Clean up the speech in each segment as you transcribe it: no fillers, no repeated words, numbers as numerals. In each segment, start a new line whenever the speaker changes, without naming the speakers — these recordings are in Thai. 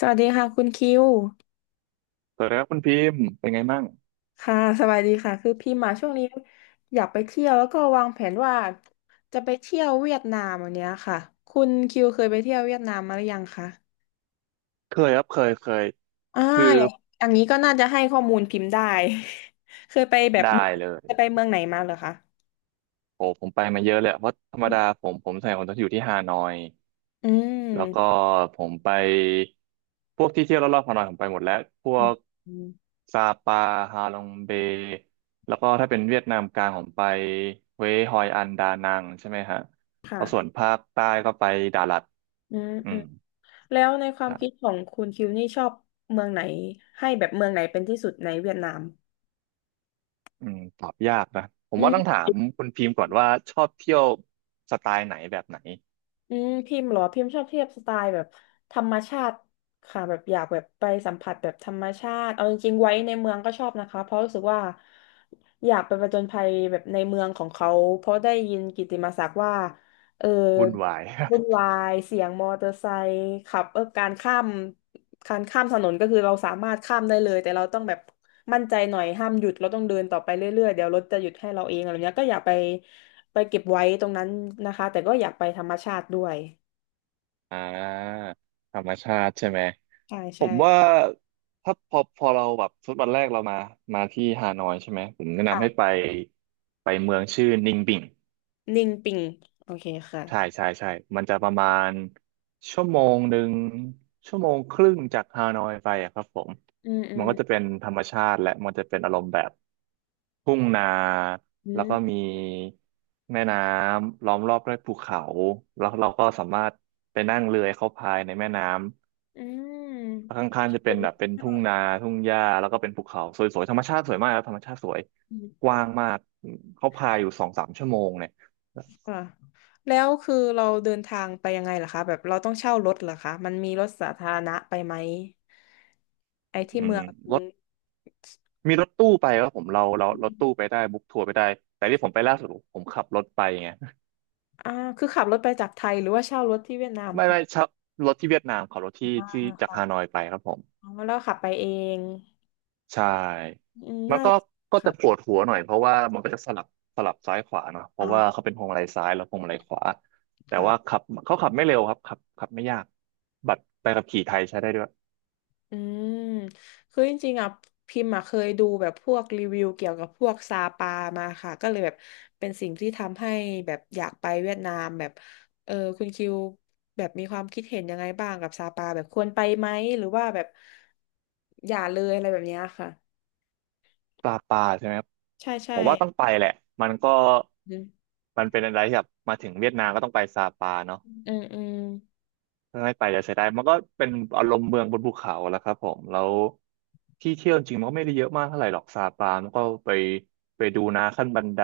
สวัสดีค่ะคุณคิว
สวัสดีครับคุณพิมพ์เป็นไงมั่ง
ค่ะสวัสดีค่ะคือพี่มาช่วงนี้อยากไปเที่ยวแล้วก็วางแผนว่าจะไปเที่ยวเวียดนามอันเนี้ยค่ะคุณคิวเคยไปเที่ยวเวียดนามมาหรือยังคะ
เคยครับเคยเคย
อ่า
คือ
อย่างอย่างนี้ก็น่าจะให้ข้อมูลพิมพ์ได้ เคยไปแบบ
ได้
เมือง
เลย
เคยไปเมืองไหนมาเหรอคะ
โอ้ผมไปมาเยอะเลยอะเพราะธรรมดาผมใส่คนจะอยู่ที่ฮานอย
อื
แล้วก็
ม
ผมไปพวกที่เที่ยวรอบๆฮานอยผมไปหมดแล้วพวก
อืม
ซาปาฮาลองเบแล้วก็ถ้าเป็นเวียดนามกลางผมไปเวยฮอยอันดานังใช่ไหมฮะแล้วส่วน
ค่ะ
ภาคใต้ก็ไปดาลัด
อืม
อื
อื
ม
มแล้วในควา
ค
ม
รั
คิด
บ
ของคุณคิวนี่ชอบเมืองไหนให้แบบเมืองไหนเป็นที่สุดในเวียดนาม
ตอบยากนะผมว่าต้องถามคุณพิมพ์ก่อนว่าชอบเที่ยวสไตล์ไหนแบบไหน
อืมพิมพ์เหรอพิมพ์ชอบเที่ยวสไตล์แบบธรรมชาติค่ะแบบอยากแบบไปสัมผัสแบบธรรมชาติเอาจริงๆไว้ในเมืองก็ชอบนะคะเพราะรู้สึกว่าอยากไปผจญภัยแบบในเมืองของเขาเพราะได้ยินกิตติมศักดิ์ว่าเออ
วุ่นวาย
วุ่นวายเสียงมอเตอร์ไซค์ขับเออการข้าม การข้ามถนนก็คือเราสามารถข้ามได้เลยแต่เราต้องแบบมั่นใจหน่อยห้ามหยุดเราต้องเดินต่อไปเรื่อยๆเดี๋ยวรถจะหยุดให้เราเองอะไรเงี้ยก็อย่าไปไปเก็บไว้ตรงนั้นนะคะแต่ก็อยากไปธรรมชาติด้วย
อ่าธรรมชาติใช่ไหม
ใช่
ผ
ใช่
มว่าถ้าพอเราแบบทุตบอแรกเรามาที่ฮานอยใช่ไหม ผมแนะนำ
ค่ะ
ให้ไปเมืองชื่อนิงบิง
นิ่งปิงโอเคค่ะ
ใช่ใช่ใช่มันจะประมาณชั่วโมงหนึ่งชั่วโมงครึ่งจากฮานอยไปอะครับผม
อืมอื
มัน
ม
ก็จะเป็นธรรมชาติและมันจะเป็นอารมณ์แบบทุ่งนา
อื
แล้วก็
ม
มีแม่น้ำล้อมรอบด้วยภูเขาแล้วเราก็สามารถไปนั่งเรือเข้าพายในแม่น้ำ
อื
แล้วข
ม
้างๆจะเป็นแบบเป็นทุ่งนาทุ่งหญ้าแล้วก็เป็นภูเขาสวยๆธรรมชาติสวยมากครับธรรมชาติสวย
อื
ก
ม
ว้างมากเขาพายอยู่2-3 ชั่วโมงเนี่ย
ค่ะแล้วคือเราเดินทางไปยังไงล่ะคะแบบเราต้องเช่ารถเหรอคะมันมีรถสาธารณะไปไหมไอ้ที่
อื
เมื
ม
อง
รถ มีรถตู้ไปครับผมเรารถตู้ไปได้บุ๊กทัวร์ไปได้แต่ที่ผมไปล่าสุดผมขับรถไปไง
อ่าคือขับรถไปจากไทยหรือว่าเช่ารถที่เวียดนาม
ไม่
ค่ะ
ไม่ชอบรถที่เวียดนามขับรถที่
อ่า
ที่จากฮานอ
ค่ะ
ยไปครับผม
อ๋อแล้วขับไปเอง
ใช่
อืม
มัน
น่า
ก็
จะ
ก็
ครั
จะ
บ
ปวดหัวหน่อยเพราะว่ามันก็จะสลับซ้ายขวาเนาะเพราะว่าเขา
อ่า
เป็นพวงมาลัยซ้ายแล้วพวงมาลัยขวาแต่ว่า
ค่ะ
ขับเขาขับไม่เร็วครับขับไม่ยากบัตรใบขับขี่ไทยใช้ได้ด้วย
อืมคือจริงๆอ่ะพิมพ์อ่ะเคยดูแบบพวกรีวิวเกี่ยวกับพวกซาปามาค่ะก็เลยแบบเป็นสิ่งที่ทำให้แบบอยากไปเวียดนามแบบเออคุณคิวแบบมีความคิดเห็นยังไงบ้างกับซาปาแบบควรไปไหมหรือว่าแบบอย่าเลยอะไรแบบเนี้ยค่ะ
ปลาใช่ไหมครับ
ใช่ใช่
ผมว่าต้องไปแหละมันก็
อืม
มันเป็นอะไรที่แบบมาถึงเวียดนามก็ต้องไปซาปาเนาะ
อืมอืม
ไม่ไปจะเสียดายมันก็เป็นอารมณ์เมืองบนภูเขาแล้วครับผมแล้วที่เที่ยวจริงมันก็ไม่ได้เยอะมากเท่าไหร่หรอกซาปามันก็ไปดูนาขั้นบันได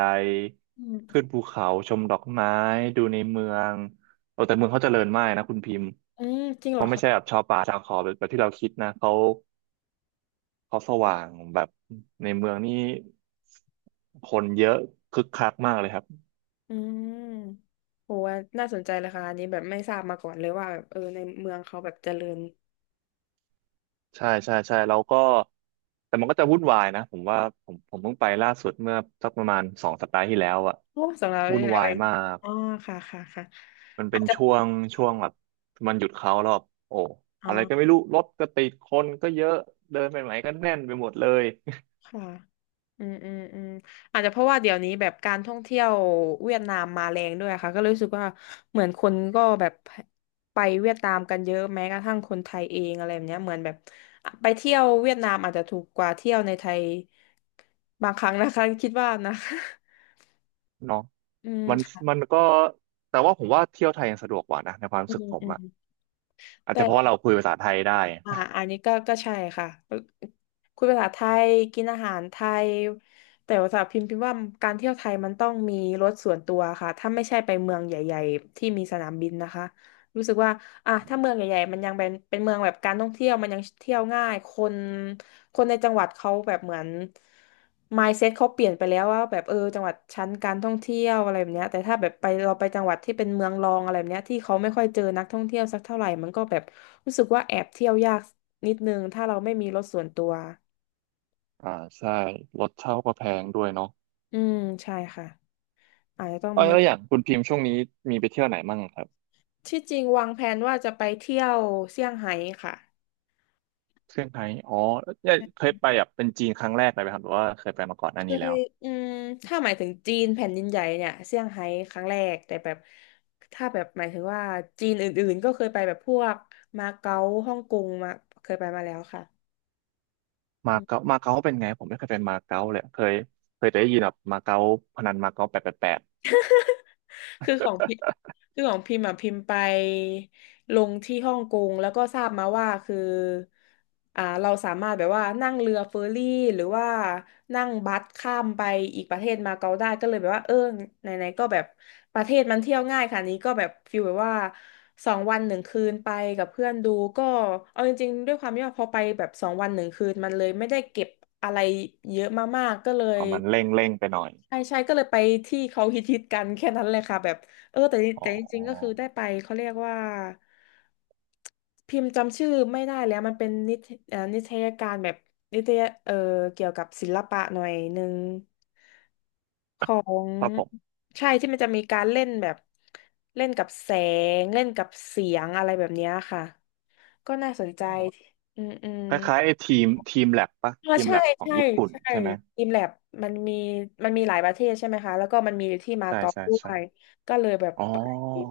อืม
ขึ้นภูเขาชมดอกไม้ดูในเมืองเออแต่เมืองเขาเจริญมากนะคุณพิมพ์
อืมจริงเหร
เขา
อ
ไม่
คะ
ใช่แบบชาวป่าชาวเขาแบบที่เราคิดนะเขาสว่างแบบในเมืองนี่คนเยอะคึกคักมากเลยครับ
อืมโหว่าน่าสนใจเลยค่ะอันนี้แบบไม่ทราบมาก่อนเลยว่าแบบเออในเมืองเขาแบบเจริญ
ใช่ใช่ใช่แล้วก็แต่มันก็จะวุ่นวายนะผมว่าผมเพิ่งไปล่าสุดเมื่อสักประมาณ2 สัปดาห์ที่แล้วอะ
โอ้สำหรับเรา
วุ่
นี่
น
แหละ
วา
เอ
ย
ง
มาก
อ๋อค่ะค่ะค่ะ
มัน
อา
เป็
จ
น
จะ
ช่วงช่
ค่ะ
วงแบบมันหยุดเขาแล้วแบบโอ้
อ๋อ
อะไรก็ไม่รู้รถก็ติดคนก็เยอะเดินไปไหนก็แน่นไปหมดเลย
ค่ะอืมอืมอืมอาจจะเพราะว่าเดี๋ยวนี้แบบการท่องเที่ยวเวียดนามมาแรงด้วยค่ะก็เลยรู้สึกว่าเหมือนคนก็แบบไปเวียดนามกันเยอะแม้กระทั่งคนไทยเองอะไรแบบเนี้ยเหมือนแบบไปเที่ยวเวียดนามอาจจะถูกกว่าเที่ยวในไทยบางครั้งนะคะคิดว่านะ
เนาะ
อื
มัน
ม
มันก็แต่ว่าผมว่าเที่ยวไทยยังสะดวกกว่านะในความ
อื
รู้สึก
ม
ผม
อืม
อะอาจจะเพราะว่า
แต่
เราคุยภาษาไทยได้
อ่าอันนี้ก็ก็ใช่ค่ะคุยภาษาไทยกินอาหารไทยแต่ว่าสับพิมพ์พิมพ์ว่าการเที่ยวไทยมันต้องมีรถส่วนตัวค่ะถ้าไม่ใช่ไปเมืองใหญ่ๆที่มีสนามบินนะคะรู้สึกว่าอ่ะถ้าเมืองใหญ่ๆมันยังเป็นเมืองแบบการท่องเที่ยวมันยังเที่ยวง่ายคน คนในจังหวัดเขาแบบเหมือน mindset เขาเปลี่ยนไปแล้วว่าแบบเออจังหวัดชั้นการท่องเที่ยวอะไรแบบเนี้ยแต่ถ้าแบบไปเราไปจังหวัดที่เป็นเมืองรองอะไรแบบเนี้ยที่เขาไม่ค่อยเจอนักท่องเที่ยวสักเท่าไหร่มันก็แบบรู้สึกว่าแอบเที่ยวยากนิดนึงถ้าเราไม่มีรถส่วนตัว
อ่าใช่รถเช่าก็แพงด้วยเนาะ
อืมใช่ค่ะอาจจะต้อง
เออ
มี
แล้วอย่างคุณพิมพ์ช่วงนี้มีไปเที่ยวไหนมั่งครับ
ที่จริงวางแผนว่าจะไปเที่ยวเซี่ยงไฮ้ค่ะ
เซี่ยงไฮ้อ๋อเนี่ยเคยไปแบบเป็นจีนครั้งแรกเลยไหมครับหรือว่าเคยไปมาก่อนห
เค
น้านี้แล้ว
ยอืมถ้าหมายถึงจีนแผ่นดินใหญ่เนี่ยเซี่ยงไฮ้ครั้งแรกแต่แบบถ้าแบบหมายถึงว่าจีนอื่นๆก็เคยไปแบบพวกมาเก๊าฮ่องกงมาเคยไปมาแล้วค่ะ
มาเก๊าเป็นไงผมไม่เคยไปมาเก๊าเลยเคยแต่ได้ยินแบบมาเก๊าพนันมาเก๊า888
คือของพิคือของพิมพ์อ่ะพิมพ์ไปลงที่ฮ่องกงแล้วก็ทราบมาว่าคืออ่าเราสามารถแบบว่านั่งเรือเฟอร์รี่หรือว่านั่งบัสข้ามไปอีกประเทศมาเก๊าได้ก็เลยแบบว่าเออไหนๆก็แบบประเทศมันเที่ยวง่ายค่ะนี้ก็แบบฟีลแบบว่าสองวันหนึ่งคืนไปกับเพื่อนดูก็เอาจริงๆด้วยความที่ว่าพอไปแบบสองวันหนึ่งคืนมันเลยไม่ได้เก็บอะไรเยอะมากๆก็เลย
เอามันเร่งไปหน่อย
ใช่ใช่ก็เลยไปที่เขาฮิตฮิตกันแค่นั้นเลยค่ะแบบเออแต่
อ๋อ
แต่จริงๆก็คือได้ไปเขาเรียกว่าพิมพ์จำชื่อไม่ได้แล้วมันเป็นนิทเอ่อนิทรรศการแบบนิตยเอ่อเกี่ยวกับศิลปะหน่อยหนึ่งของ
ครับผม
ใช่ที่มันจะมีการเล่นแบบเล่นกับแสงเล่นกับเสียงอะไรแบบเนี้ยค่ะก็น่าสนใจ
อ๋อ
อืมอืม
คล้ายๆไอ้ทีมแลบปะ
อ๋อ
ทีม
ใช่
แลบของ
ใช่
ญี่ปุ่น
ใช่
ใช่ไหม
ทีมแลบมันมีมันมีหลายประเทศใช่ไหมคะแล้วก็มันมีที่มา
ใช่
เก๊า
ใช่
ด้ว
ใช่
ยก็เลยแบบ
อ๋
ไป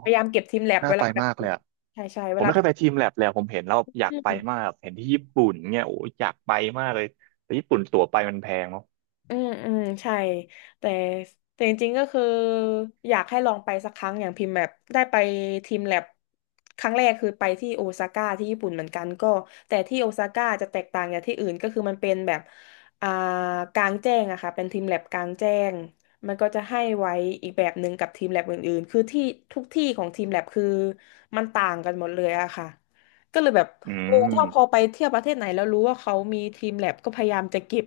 พยายามเก็บทีมแลบ
น่า
เว
ไป
ลาแบบ
มากเลยอะ
ใช่ใช่
ผ
เว
ม
ลา
ไม่เคยไปทีมแลบเลยอะผมเห็นแล้วอยาก
อื
ไป
ม
มากเห็นที่ญี่ปุ่นเนี่ยโอ้ยอยากไปมากเลยแต่ญี่ปุ่นตั๋วไปมันแพงเนาะ
อืมอืมใช่แต่แต่จริงๆก็คืออยากให้ลองไปสักครั้งอย่างพิมพ์แบบได้ไปทีมแลบครั้งแรกคือไปที่โอซาก้าที่ญี่ปุ่นเหมือนกันก็แต่ที่โอซาก้าจะแตกต่างจากที่อื่นก็คือมันเป็นแบบอ่ากลางแจ้งอะค่ะเป็นทีมแลบกลางแจ้งมันก็จะให้ไว้อีกแบบหนึ่งกับทีมแลบอื่นๆคือที่ทุกที่ของทีมแลบคือมันต่างกันหมดเลยอะค่ะก็เลยแบบ
อื
เอถ้าพอ
ม
ไปเที่ยวประเทศไหนแล้วรู้ว่าเขามีทีมแลบก็พยายามจะเก็บ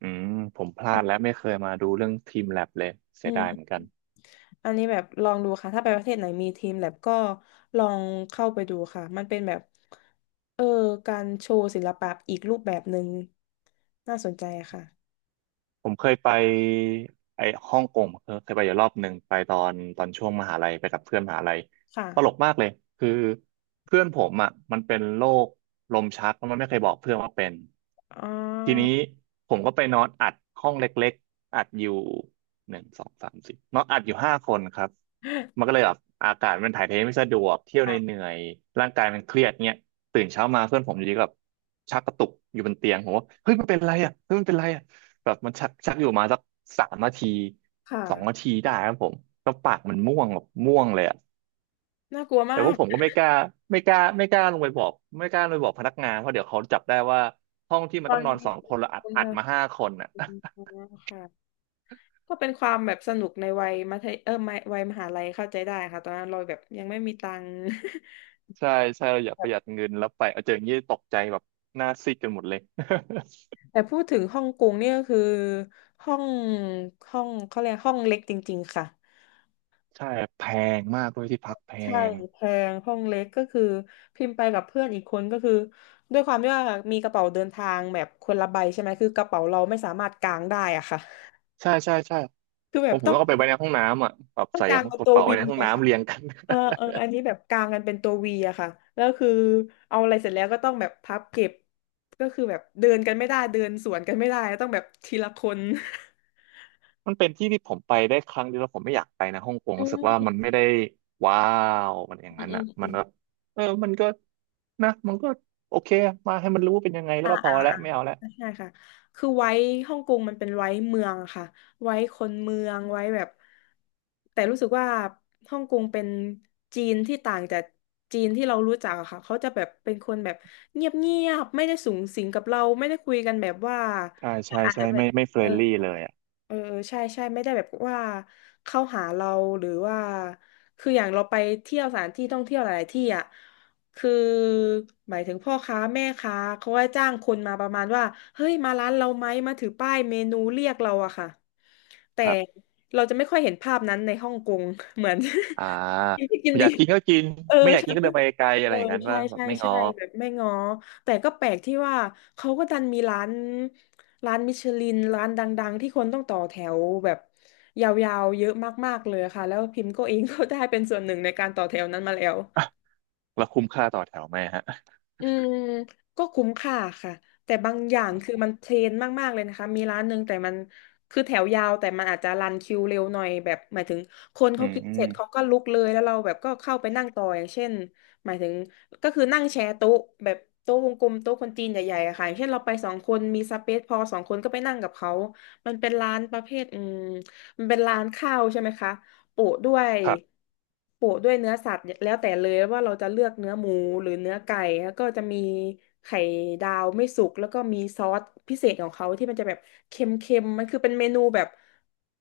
อืมผมพลาดและไม่ เคยมาดูเรื่องทีมแลบเลยเสี
อื
ยดายเหมือน
ม
กัน
อันนี้แบบลองดูค่ะถ้าไปประเทศไหนมีทีมแลบก็ลองเข้าไปดูค่ะมันเป็นแบบเออการโชว์ศิลปะอีกรูปแบบหนึ่งน่าสนใจค่ะ
ผมเคยไปไอ้ฮ่องกงเคยไปอยู่รอบหนึ่งไปตอนช่วงมหาลัยไปกับเพื่อนมหาลัยตลก
ค่ะ
มากเลยคือเพื่อนผมอ่ะมันเป็นโรคลมชักแล้วมันไม่เคยบอกเพื่อนว่าเป็น
อ๋
ทีนี้
อ
ผมก็ไปนอนอัดห้องเล็กๆอัดอยู่หนึ่งสองสามสี่นอนอัดอยู่ห้าคนครับมันก็เลยแบบอากาศมันถ่ายเทไม่สะดวกเที่ยวใน
ค่ะ
เหนื่อยๆร่างกายมันเครียดเนี่ยตื่นเช้ามาเพื่อนผมอยู่ดีก็แบบชักกระตุกอยู่บนเตียงผมว่าเฮ้ยมันเป็นไรอ่ะเฮ้ยมันเป็นไรอ่ะ แบบมันชักชักอยู่มาสัก3 นาที
ค่ะ
2 นาทีได้ครับผมก็ปากมันม่วงแบบม่วงเลยอะ
น่ากลัวมา
แต่ว่า
ก
ผมก็ไม่กล้าลงไปบอกไม่กล้าลงไปบอกพนักงานเพราะเดี๋ยวเขาจับได้ว่าห้องที่
ต
มัน
อ
ต้อ
น
งนอน
นี้
สอง
เป็
ค
น
นเราอั
ค
ด
น
อัด
น่า
มาห้าคนอ่ะ
กลัวค่ะก็เป็นความแบบสนุกในวัยมัธยไม่วัยมหาลัยเข้าใจได้ค่ะตอนนั้นเราแบบยังไม่มีตังค์
ใช่ใช่เราอยากประหยัดเงินแล้วไปเอาเจออย่างนี้ตกใจแบบหน้าซีดกันหมดเลย
แต่พูดถึงฮ่องกงเนี่ยก็คือห้องห้องเขาเรียกห้องเล็กจริงๆค่ะ
ใช่แพงมากด้วยที่พักแพ
ใช่
ง
แพงห้องเล็กก็คือพิมพ์ไปกับเพื่อนอีกคนก็คือด้วยความที่ว่ามีกระเป๋าเดินทางแบบคนละใบใช่ไหมคือกระเป๋าเราไม่สามารถกางได้อะค่ะ
ใช่ใช่ใช่
คือแบ
ผ
บ
มผม
ต้อง
ต้องเอาไปไว้ในห้องน้ำอ่ะแบบใส่ก
กางเป็น
ระ
ตัว
เป๋าไว้
วี
ในห้อง
อะค่ะ
น้ำเรียงกัน
อันนี้แบบกางกันเป็นตัววีอะค่ะแล้วคือเอาอะไรเสร็จแล้วก็ต้องแบบพับเก็บก็คือแบบเดินกันไม่ได้เดินสวนกันไม่ได้ต้องแบบทีละคน
มันเป็นที่ที่ผมไปได้ครั้งเดียวแล้วผมไม่อยากไปนะฮ่องกง
อื
รู้สึกว่า
ม
มันไม่ได้ว้าวมันอย่าง
อื
นั้น
ม
อ่ะ
อื
มัน
ม
ก็เออมันก็นะมันก็โอเคมาให้มันรู้ว่าเป็นยังไงแล้วก็พอแล้วไม่เอาแล้ว
ใช่ค่ะคือไว้ฮ่องกงมันเป็นไว้เมืองอะค่ะ ไว้คนเมืองไว้แบบแต่รู้สึกว่าฮ่องกงเป็นจีนที่ต่างจากจีนที่เรารู้จักอะค่ะเขาจะแบบเป็นคนแบบเงียบเงียบไม่ได้สูงสิงกับเราไม่ได้คุยกันแบบว่า
ใช่ใช่
อาจ
ใช่
จะแบบ
ไม่เฟร
เออ
นลี่เลยอ่ะ
เออใช่ใช่ไม่ได้แบบว่าเข้าหาเราหรือว่าคืออย่างเราไปเที่ยวสถานที่ท่องเที่ยวหลายๆที่อ่ะคือหมายถึงพ่อค้าแม่ค้าเขาก็จ้างคนมาประมาณว่าเฮ้ยมาร้านเราไหมมาถือป้ายเมนูเรียกเราอะค่ะแต่
ครับ
เราจะไม่ค่อยเห็นภาพนั้นในฮ่องกง เหมือน
อ่า
กินที่กิน
อ
ดี
ยากกินก็กิน
เออ
ไม่อยาก
ใช่
กินก็เดินไปไกลอะ
เออ
ไรอย่างนั้น
ใช่
ว่าแบบ
ใช่
ไม่ง้
ใช่
อ
แบบไม่ง้อแต่ก็แปลกที่ว่าเขาก็ดันมีร้านมิชลินร้านดังๆที่คนต้องต่อแถวแบบยาวๆเยอะมากๆเลยค่ะแล้วพิมพ์ก็เอง ก็ได้เป็นส่วนหนึ่งในการต่อแถวนั้นมาแล้ว
อ่ะแล้วคุ้มค่าต่อแถวไหมฮะ
อืมก็คุ้มค่าค่ะแต่บางอย่างคือมันเทรนมากๆเลยนะคะมีร้านหนึ่งแต่มันคือแถวยาวแต่มันอาจจะรันคิวเร็วหน่อยแบบหมายถึงคน
อื
เขา
ม
กิน
อื
เส
ม
ร็จเขาก็ลุกเลยแล้วเราแบบก็เข้าไปนั่งต่ออย่างเช่นหมายถึงก็คือนั่งแชร์โต๊ะแบบโต๊ะวงกลมโต๊ะคนจีนใหญ่ๆอะค่ะอย่างเช่นเราไปสองคนมีสเปซพอสองคนก็ไปนั่งกับเขามันเป็นร้านประเภทมันเป็นร้านข้าวใช่ไหมคะ โปะด้วย
ครับ
เนื้อสัตว์แล้วแต่เลยว่าเราจะเลือกเนื้อหมูหรือเนื้อไก่แล้วก็จะมีไข่ดาวไม่สุกแล้วก็มีซอสพิเศษของเขาที่มันจะแบบเค็มๆมันคือเป็นเมนูแบบ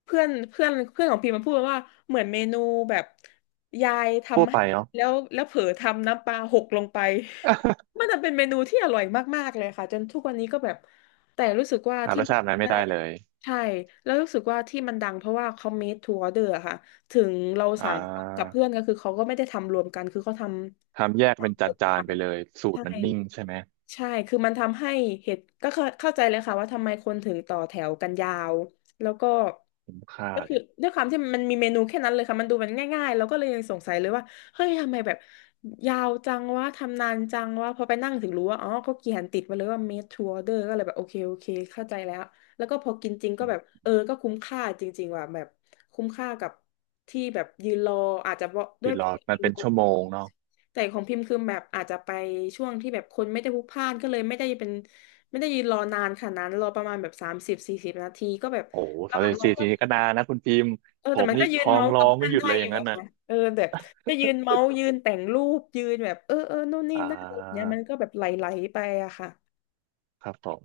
เพื่อนเพื่อนเพื่อนของพี่มันพูดว่าเหมือนเมนูแบบยาย
ทั่ว
ทำให้
ไปเนาะ
แล้วเผลอทำน้ำปลาหกลงไปมันจะเป็นเมนูที่อร่อยมากๆเลยค่ะจนทุกวันนี้ก็แบบแต่รู้สึกว่า
หา
ที่
รส
มัน
ชาตินั้น
ทำ
ไม่
ได้
ได้เลย
ใช่แล้วรู้สึกว่าที่มันดังเพราะว่าเขา made to order อะค่ะ ถึงเรา
อ่
สั่งกับ
า
เพื่อนก็คือเขาก็ไม่ได้ทำรวมกันคือเขาท
ทำแยกเป็นจานๆไปเลยสู
ำ
ต
ใช่
รมันนิ่งใช่ไหม
ใช่คือมันทำให้เหตุก็เข้าใจเลยค่ะว่าทำไมคนถึงต่อแถวกันยาว แล้วก็
คุ้มค่า
ก็
เล
คือ
ย
ด้วยความที่มันมีเมนูแค่นั้นเลยค่ะมันดูมันง่ายๆแล้วก็เลยยังสงสัยเลยว่าเฮ้ยทำไมแบบยาวจังวะทำนานจังวะพอไปนั่งถึงรู้ว่าอ๋อก็เขียนติดไว้เลยว่า made to order ก็เลยแบบโอเคโอเคเข้าใจแล้วแล้วก็พอกินจริงก็แบบเออก็คุ้มค่าจริงๆว่ะแบบคุ้มค่ากับที่แบบยืนรออาจจะเพราะ
ห
ด้ว
ยุ
ย
ดรอมันเป็นชั่วโมงเนาะ
แต่ของพิมพ์คือแบบอาจจะไปช่วงที่แบบคนไม่ได้พลุกพล่านก็เลยไม่ได้ยืนรอนานขนาดนั้นรอประมาณแบบสามสิบสี่สิบนาทีก็แบบ
โอ้
ระ
สา
ห
ม
ว่าง
สิบ
รอ
สี่
ก็
ทีนี้ก็นานนะคุณพิมพ์
เออ
ผ
แต่
ม
มัน
นี่
ก็ยืน
ท้อ
เมา
ง
ส์
ร้
กั
อ
บ
ง
เพื่
ไม่
อน
หยุด
ได้
เลยอ
อ
ย่า
ยู่
งนั้น
อะ
น่ะ
ค่ะเออแบบก็ยืนเมาส์ยืนแต่งรูปยืนแบบเออเออนู่นนี่
อ่
นั่นอะไรอย่างเงี้ย
า
มันก็แบบไหลๆไปอะค่ะ
ครับผม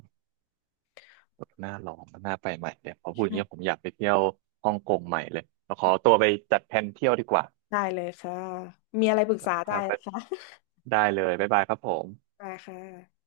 น่าลองน่าไปใหม่เดี๋ยวพอพูดอย่างเงี้ยผม
ใช่
อยากไปเที่ยวฮ่องกงใหม่เลยเราขอตัวไปจัดแผนเที่ยวดีกว่า
ได้เลยค่ะมีอะไรปรึกษา
ค
ได้
รั
นะ
บ
คะ
ได้เลยบ๊ายบายครับผม
ได้ค่ะ